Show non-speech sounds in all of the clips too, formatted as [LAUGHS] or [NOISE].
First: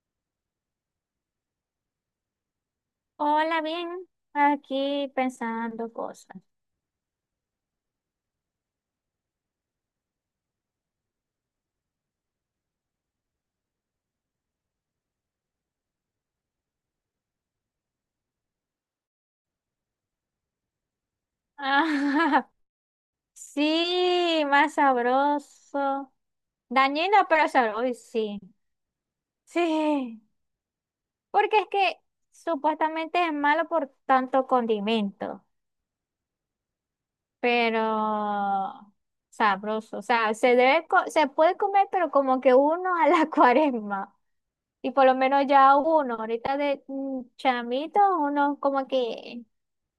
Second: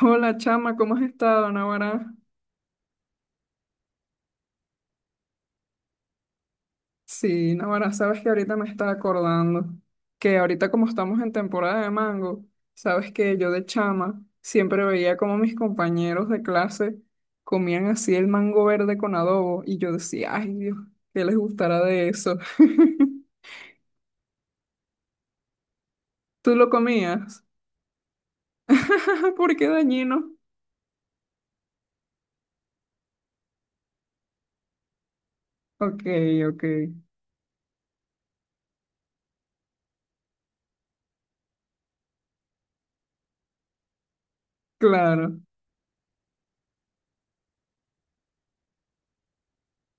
Hola chama, ¿cómo has estado, Navarra? Hola, bien. Aquí pensando cosas. Sí, Navarra, sabes que ahorita me está acordando que ahorita como estamos en temporada de mango, sabes que yo de chama siempre veía como mis compañeros de clase comían así el mango verde con adobo y yo decía, ay Dios, ¿qué les gustará de eso? Ah, [LAUGHS] [LAUGHS] sí, más sabroso. ¿Tú lo Dañino, comías? pero sabroso. Uy, sí. [LAUGHS] ¿Por qué Sí. dañino? Porque es que supuestamente es malo por tanto condimento. Ok, ok, Pero sabroso. O sea, se puede comer, pero como que uno a la [LAUGHS] cuaresma. Y por lo claro, menos ya uno, ahorita de chamito, uno como que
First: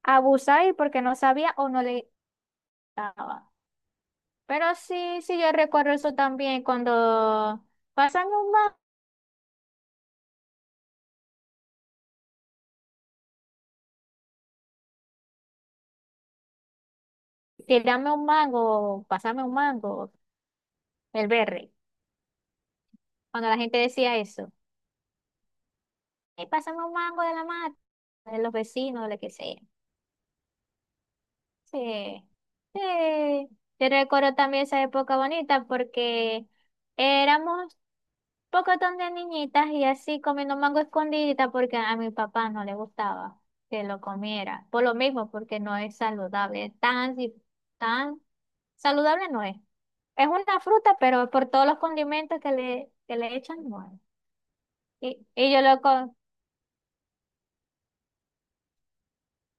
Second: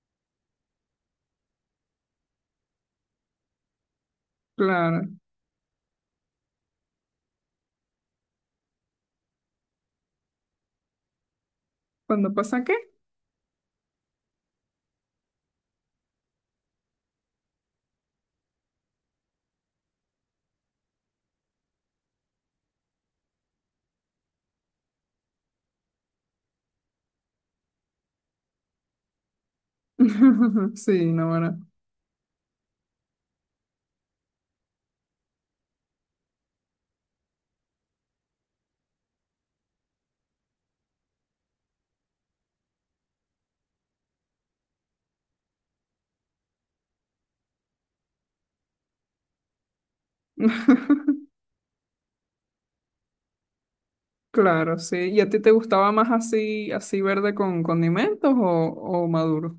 abusaba y porque no sabía o no le daba. Pero claro. sí, sí, yo recuerdo eso también cuando pásame un mango, ¿Cuándo pasa qué? tirame un mango, pásame un mango, el berre. Cuando la gente decía eso, "Ey, pásame un mango de la mata, de los vecinos, de lo que sea". [LAUGHS] Sí, Navarra. Sí, sí. Yo recuerdo también esa época bonita porque éramos pocotón de niñitas y así comiendo mango escondidita porque a mi papá no le gustaba que lo comiera. Por lo mismo, porque no es saludable. Tan saludable no es. Es una fruta, pero [LAUGHS] por todos los condimentos que le echan, no es. Claro, sí. ¿Y Y, a ti te y yo lo gustaba más con, así, así verde con condimentos o maduro?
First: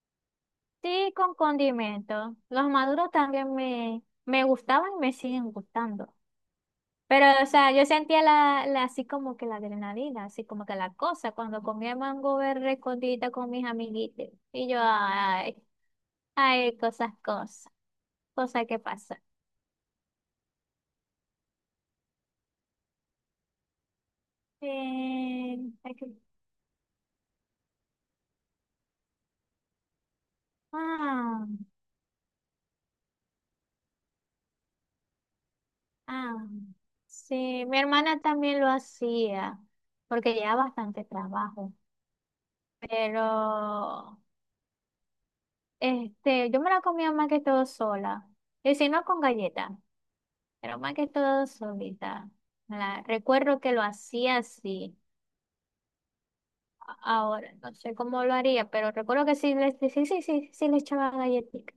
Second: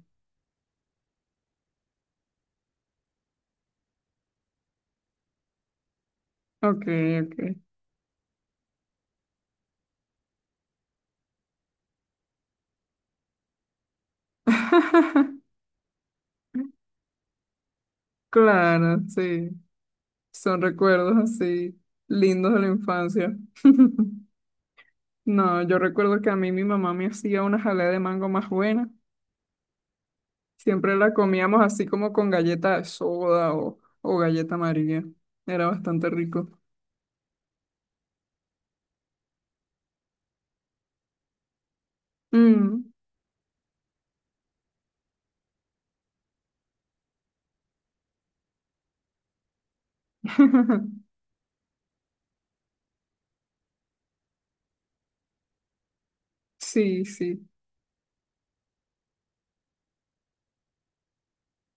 sí con condimentos. Los maduros también me gustaban y me siguen gustando. Ok, Pero, ok. o sea, yo sentía así como que la adrenalina, así como que la cosa, cuando comía mango verde escondida con mis amiguitos. Y yo, [LAUGHS] ay, ay, cosas, cosas, cosas que Claro, pasan. sí. Son recuerdos así lindos de la infancia. [LAUGHS] Eh, No, yo hay que- recuerdo que a mí mi mamá me hacía una jalea de mango más buena. Siempre la ah, comíamos así como con galleta de soda o galleta amarilla. Era bastante ah, rico. sí, mi hermana también lo hacía, porque llevaba bastante trabajo. Mm. Pero, este, yo me la comía más que todo sola, y si no con galletas. Pero más [LAUGHS] que todo solita. Recuerdo que lo hacía así. Sí, sí. Ahora no sé cómo lo haría, pero recuerdo que sí, le, sí, sí, sí, sí le echaba galletitas.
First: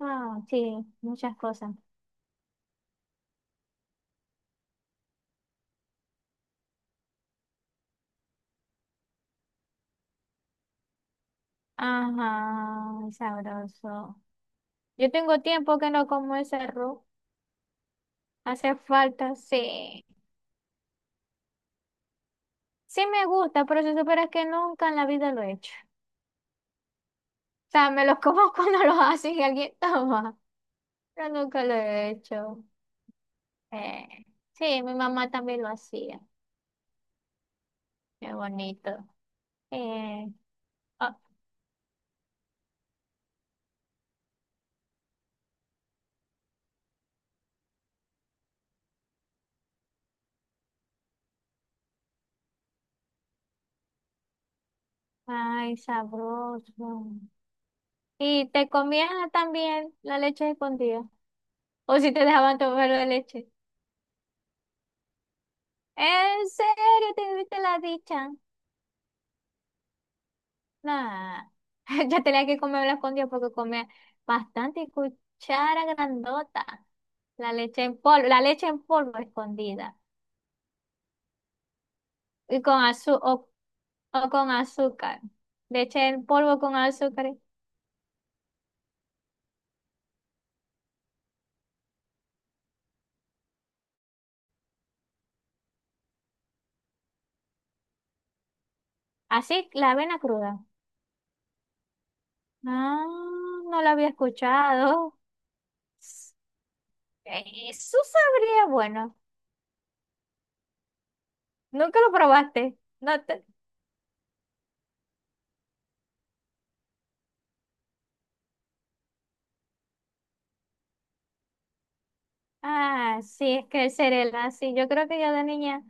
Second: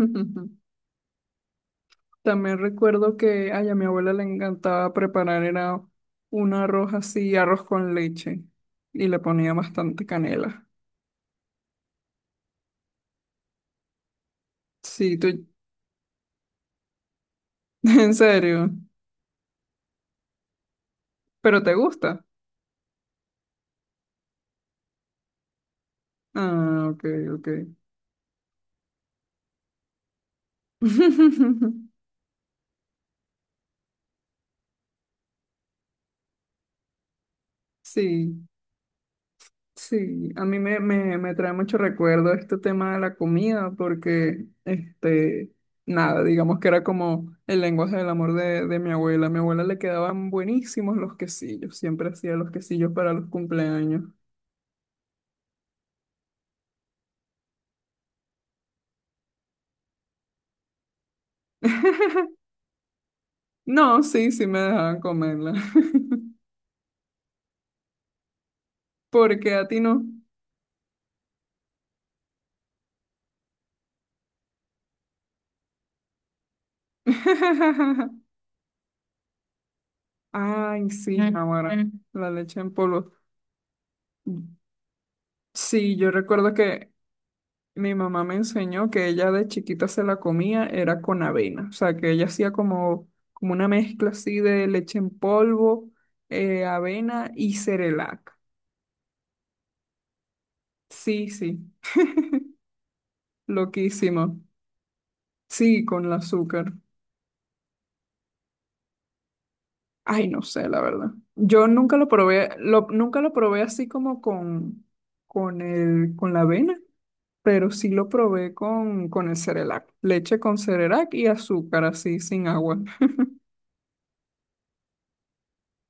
Ah, sí, muchas cosas. También recuerdo que ay, a mi abuela le encantaba preparar, era un arroz así, arroz con leche, y le ponía bastante canela. Ajá, sabroso. Yo Sí, tú, tengo [LAUGHS] tiempo que no como ese arroz. en serio, Hace falta, sí. pero te gusta. Sí me gusta, pero si supieras que nunca en la vida lo he hecho. Ah, ok, ok. O sea, me los como [LAUGHS] cuando los hace y alguien toma, pero nunca lo [LAUGHS] he hecho. Eh, sí, mi mamá también lo hacía. Qué Sí, bonito. Eh, sí, a mí me, me, ah, me trae mucho recuerdo este tema de la comida, porque, este, nada, digamos que era como el lenguaje del amor de mi abuela. A mi abuela le quedaban buenísimos los quesillos, siempre hacía los quesillos para los cumpleaños. ay, sabroso. ¿Y te comías también la leche escondida? ¿O si te [LAUGHS] dejaban tomar la leche? No, sí, sí me dejaban comerla, ¿En serio te viste la dicha? [LAUGHS] porque a ti no. Nah, [LAUGHS] ya tenía que comer la escondida porque comía bastante cuchara grandota. [LAUGHS] La leche en polvo escondida. Ay, sí, ahora, la leche Y en con polvo. azúcar o, o con azúcar. Sí, Leche yo en recuerdo polvo con que azúcar. mi mamá me enseñó que ella de chiquita se la comía, era con avena, o sea, que ella hacía como, como una mezcla así de leche en polvo, avena y cerelac. Así, la avena cruda. Sí, sí, Ah, no lo había loquísimo. escuchado. Sí, con el azúcar. Eso sabría, bueno, Ay, no sé, la verdad. Yo nunca nunca lo lo probé, probaste. lo, nunca No lo te- probé así como con el, con la avena, pero sí lo probé con el cerelac. Leche con cerelac y azúcar así, sin agua. Ah, sí, es que el cerela, sí, yo creo que yo de niña,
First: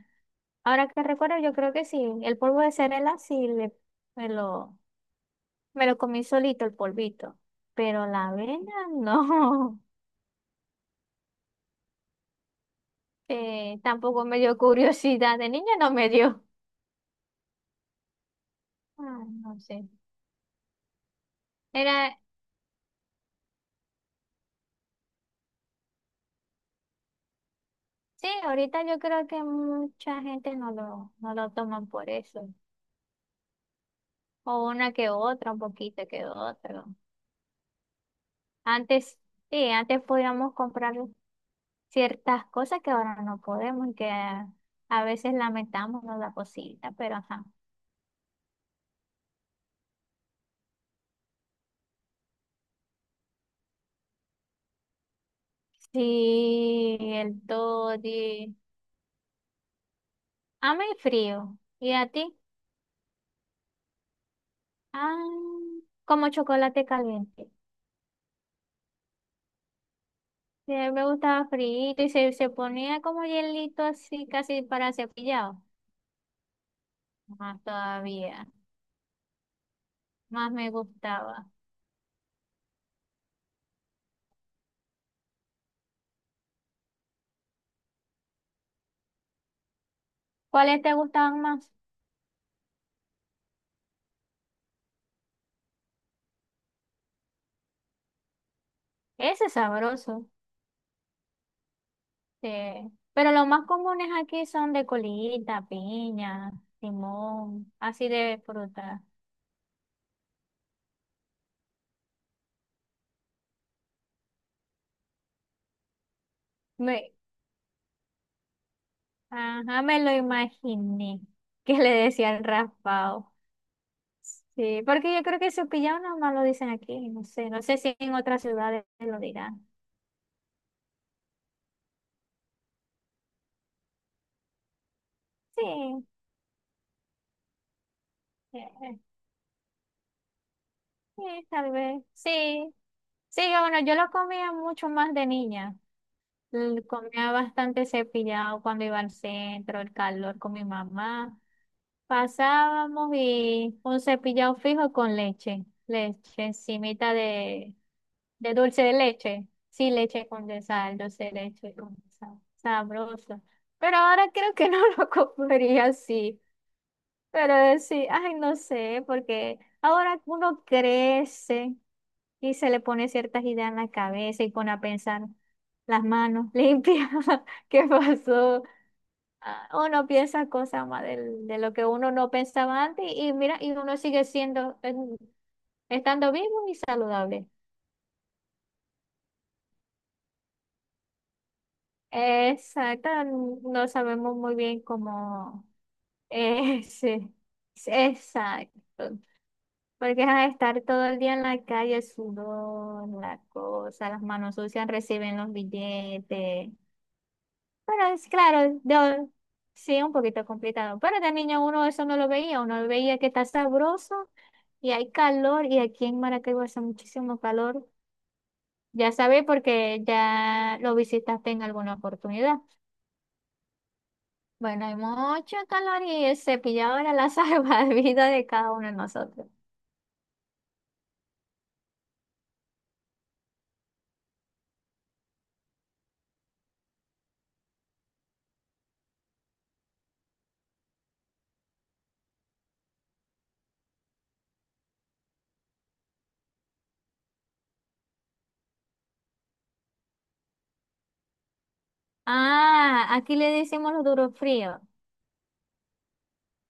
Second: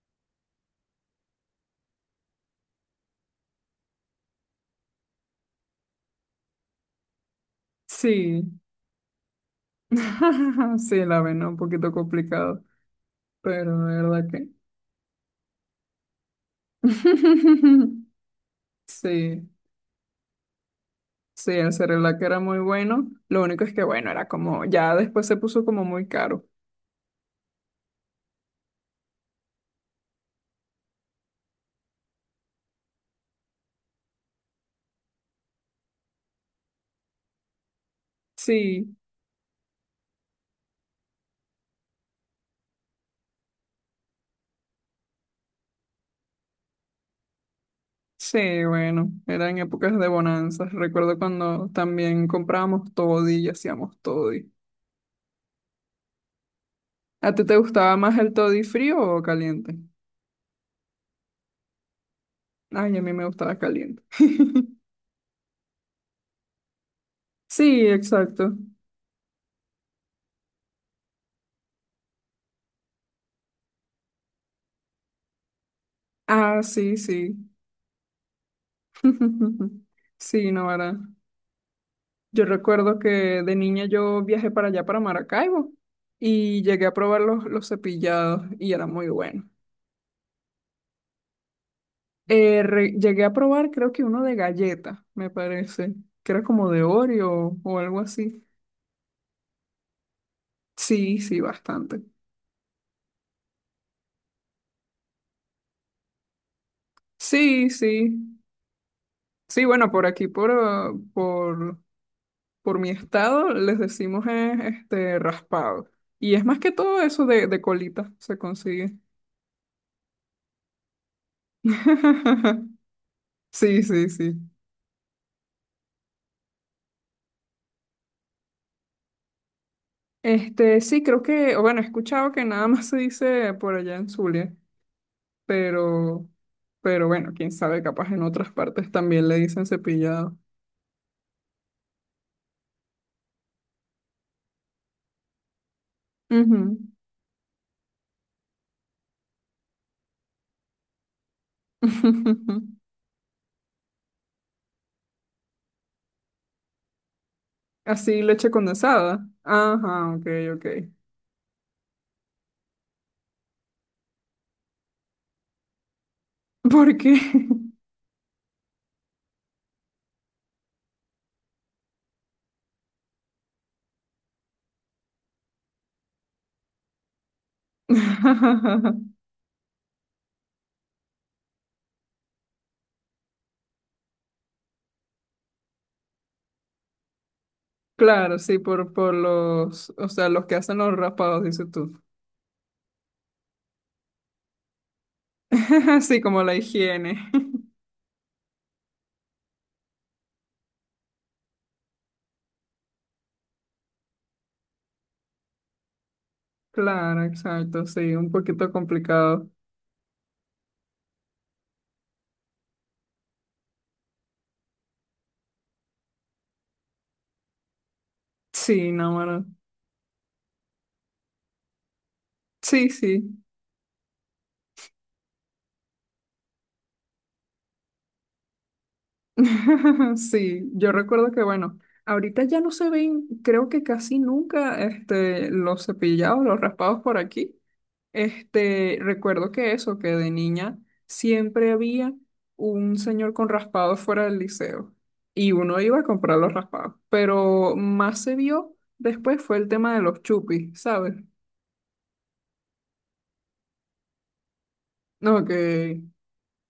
ahora que recuerdo, yo creo que sí, el polvo de cerela sí le, me lo, me lo comí solito el polvito, pero la Sí. avena no, [LAUGHS] Sí, la ven un poquito complicado, [LAUGHS] pero de tampoco verdad me que... dio curiosidad, de niña no me dio. [LAUGHS] Ah, Sí, no sé. sí, el Era, que era muy bueno. Lo único es que, bueno, era como, ya después se puso como muy caro. sí, ahorita yo creo que mucha gente no lo, no lo toman por eso. O una que otra, un poquito que otro. Sí, Antes, sí, antes podíamos comprar ciertas cosas que ahora no podemos y que a veces lamentamos, ¿no?, la cosita, pero ajá. sí, bueno, era en épocas de bonanzas. Recuerdo cuando también comprábamos toddy y hacíamos toddy. Sí, ¿A el ti te gustaba más el toddy. toddy frío o caliente? A mí frío. ¿Y a ti? Ay, a mí me gustaba caliente. [LAUGHS] Ah, como chocolate caliente. Sí, exacto. Sí, me gustaba frío y se ponía como hielito así, casi para cepillado. Ah, sí, sí. Más todavía. [LAUGHS] Sí, Más no, me ¿verdad? gustaba. Yo recuerdo que de niña yo viajé para allá, para Maracaibo, y llegué a probar los cepillados y era muy bueno. ¿Cuáles te gustaban más? Llegué a probar creo que uno de galleta, me parece, que era como de Oreo o algo así. Ese es sabroso. Sí, sí, bastante. Sí. Pero los más comunes aquí son de colita, piña, Sí, limón, sí. así de fruta. Sí, bueno, por aquí, por mi estado, les decimos este raspado. Y es más que todo Me, eso de colita se consigue. ajá, me lo imaginé [LAUGHS] que le decían [LAUGHS] raspado. Sí, sí, sí. Sí, porque yo creo que su pillado más lo dicen aquí, no sé, no sé si en otras ciudades lo dirán. Este, sí, creo que, o bueno, he escuchado que nada más se dice por allá en Zulia, Sí, pero, pero bueno, quién sabe, capaz en otras eh, partes eh, también le dicen cepillado. sí, tal vez, sí, sí, yo, bueno, yo lo comía mucho más de niña. Ujú. Comía bastante cepillado cuando iba al centro, el calor con mi mamá. [LAUGHS] Pasábamos y un cepillado fijo con leche, leche encimita Así, leche de dulce de condensada. leche. Sí, Ajá, ok, leche ok. condensada, dulce de leche condensada. Sabroso. Pero ahora creo que no [LAUGHS] lo comería así. ¿Por qué? Pero sí, ay, no sé, porque ahora uno crece. Y se le pone ciertas ideas en la cabeza y pone a pensar las manos limpias, [LAUGHS] ¿qué pasó? [LAUGHS] Ah, uno piensa cosas más de lo que uno no pensaba antes y mira, y uno sigue siendo, estando vivo y saludable. Claro, sí, por los, o sea, los que hacen los raspados, dices tú. Exacto, no sabemos muy bien cómo [LAUGHS] Sí, [LAUGHS] como la es, higiene. [LAUGHS] exacto, porque a estar todo el día en la calle, el sudor, la cosa, las manos sucias, reciben los billetes. Claro, exacto, Pero sí, es un poquito claro, complicado. sí, un poquito complicado. Pero de niño uno eso no lo veía, uno veía que está sabroso y hay calor y aquí en Maracaibo hace muchísimo calor. Sí, Ya no, sabes bueno. porque ya lo visitaste en alguna oportunidad. Sí, sí. Bueno, hay mucho calor y el cepillado era la [LAUGHS] salvavidas de cada uno de nosotros. [LAUGHS] Sí, yo recuerdo que bueno, ahorita ya no se ven, creo que casi nunca, este, los cepillados, los raspados por aquí. Este, recuerdo que eso, que de niña siempre había un señor con raspados fuera del liceo y uno iba a comprar los raspados, pero más se vio después fue el tema de los chupis, ¿sabes? Ah, aquí le decimos los duros fríos. No, que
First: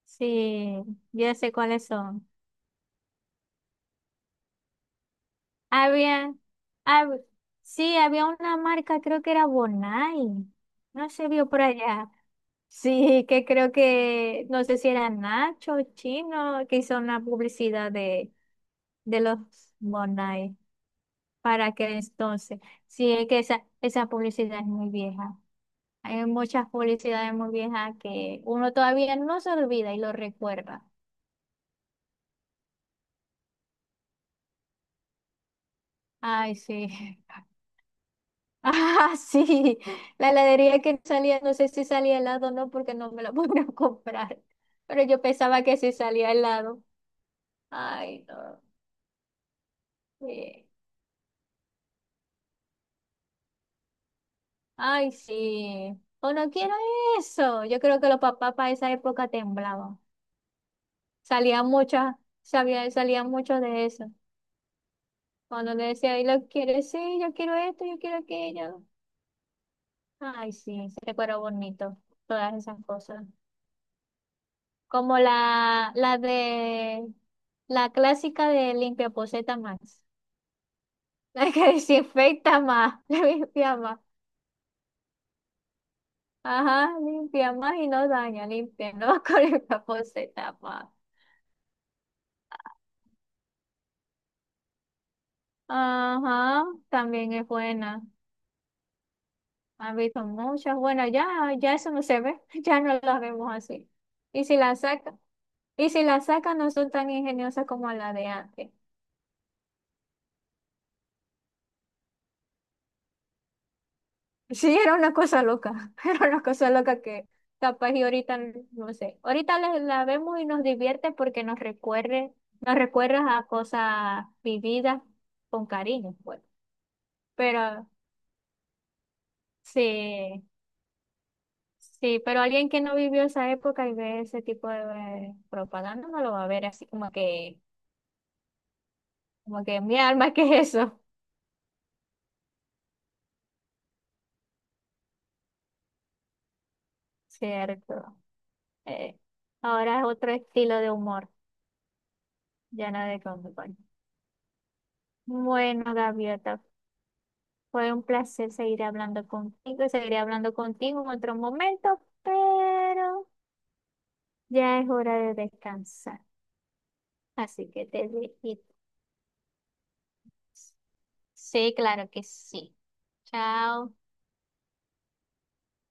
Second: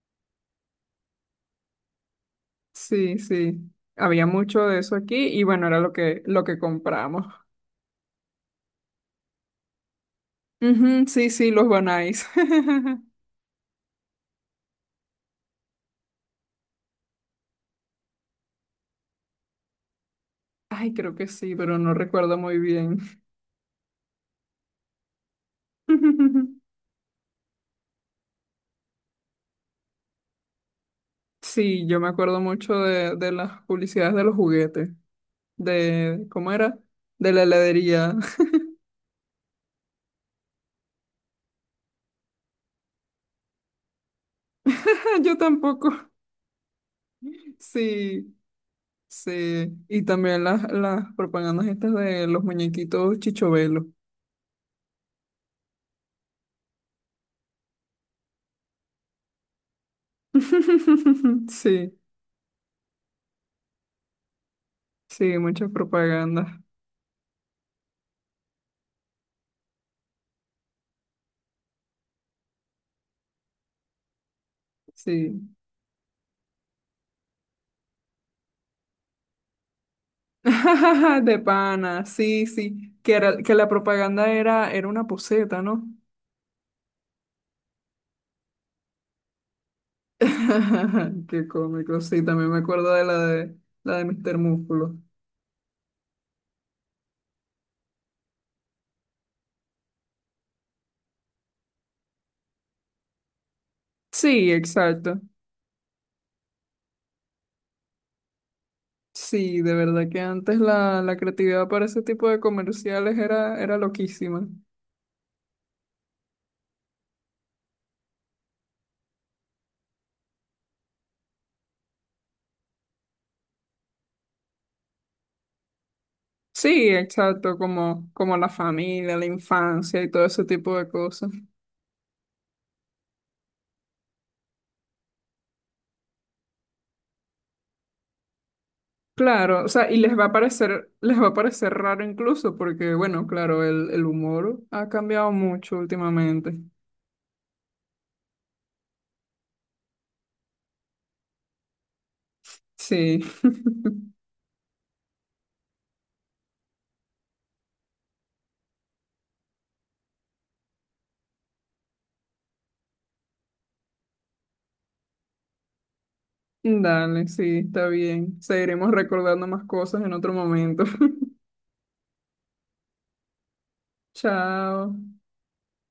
Sí, ya sé cuáles son. sí, sí, había mucho de eso aquí y bueno, era lo que, Había, lo que hab- compramos. sí, había una marca, creo que era Bonai. Ujú, No se sí, vio sí, por los Van allá. Ice. [LAUGHS] Sí, que creo que, no sé si era Nacho, Chino, que hizo una publicidad de los Bonai Ay, creo que sí, para pero aquel no recuerdo muy entonces. bien. Sí, es que esa publicidad es muy vieja. Hay muchas [LAUGHS] publicidades muy viejas que uno todavía no se olvida y lo recuerda. Sí, yo me acuerdo mucho de las publicidades de los juguetes, de, ¿cómo Ay, era? sí. De la [LAUGHS] heladería. Ah, [LAUGHS] sí, la heladería que salía, no sé si salía helado o no, porque no me la pude [LAUGHS] comprar, pero yo [LAUGHS] Yo pensaba que tampoco. sí salía helado. Ay, Sí, no, sí. Y también las, sí. las propagandas estas de los muñequitos Chichovelo. Ay, sí. O no quiero eso. Yo creo que los papás para esa época temblaban. [LAUGHS] Salían Sí, muchas, sabía, salían mucho de eso. sí, muchas Cuando le decía, ¿y propagandas. lo quieres? Sí, yo quiero esto, yo quiero aquello. Ay, sí, se recuerda bonito, todas esas cosas. Como Sí. La de la clásica de limpiaposeta más. [LAUGHS] De La que [LAUGHS] pana, sí, desinfecta sí, más, [LAUGHS] que, era, que la limpia más. propaganda era, era una poseta, ¿no? Ajá, limpia más y no daña, limpia, ¿no? [LAUGHS] Con limpiaposeta más. [LAUGHS] Qué cómico, sí, también me acuerdo de la de la de Mr. Músculo. Ajá, también es buena. Han visto muchas. Bueno, ya, ya eso no se ve, [LAUGHS] ya no las vemos así. Y Sí, si la saca exacto. y si la sacan no son tan ingeniosas como la de antes. Sí, de verdad que antes la, la creatividad para ese tipo de comerciales era, era loquísima. Sí, era una cosa loca, [LAUGHS] era una cosa loca que capaz y ahorita, no sé, ahorita la vemos y nos divierte porque nos recuerda a cosas vividas con cariño, pues. Sí, exacto, Pero como, como la familia, la infancia y todo sí, ese tipo de cosas. sí, pero alguien que no vivió esa época y ve ese tipo de propaganda no lo va a ver así Claro, como o que sea, y mi les va a alma, ¿qué es parecer, eso? les va a parecer raro incluso, porque bueno, claro, el humor ha cambiado mucho últimamente. [LAUGHS] Cierto. Eh, ahora es otro estilo de humor, ya no Sí. de con- [LAUGHS] Bueno, Gaviota. Fue un placer seguir hablando contigo, seguiré hablando contigo en otro momento, pero ya es hora de descansar. Dale, sí, Así que está te bien. dejo. Seguiremos recordando más cosas en otro momento. [LAUGHS] Sí, claro que sí. Chao. Chao.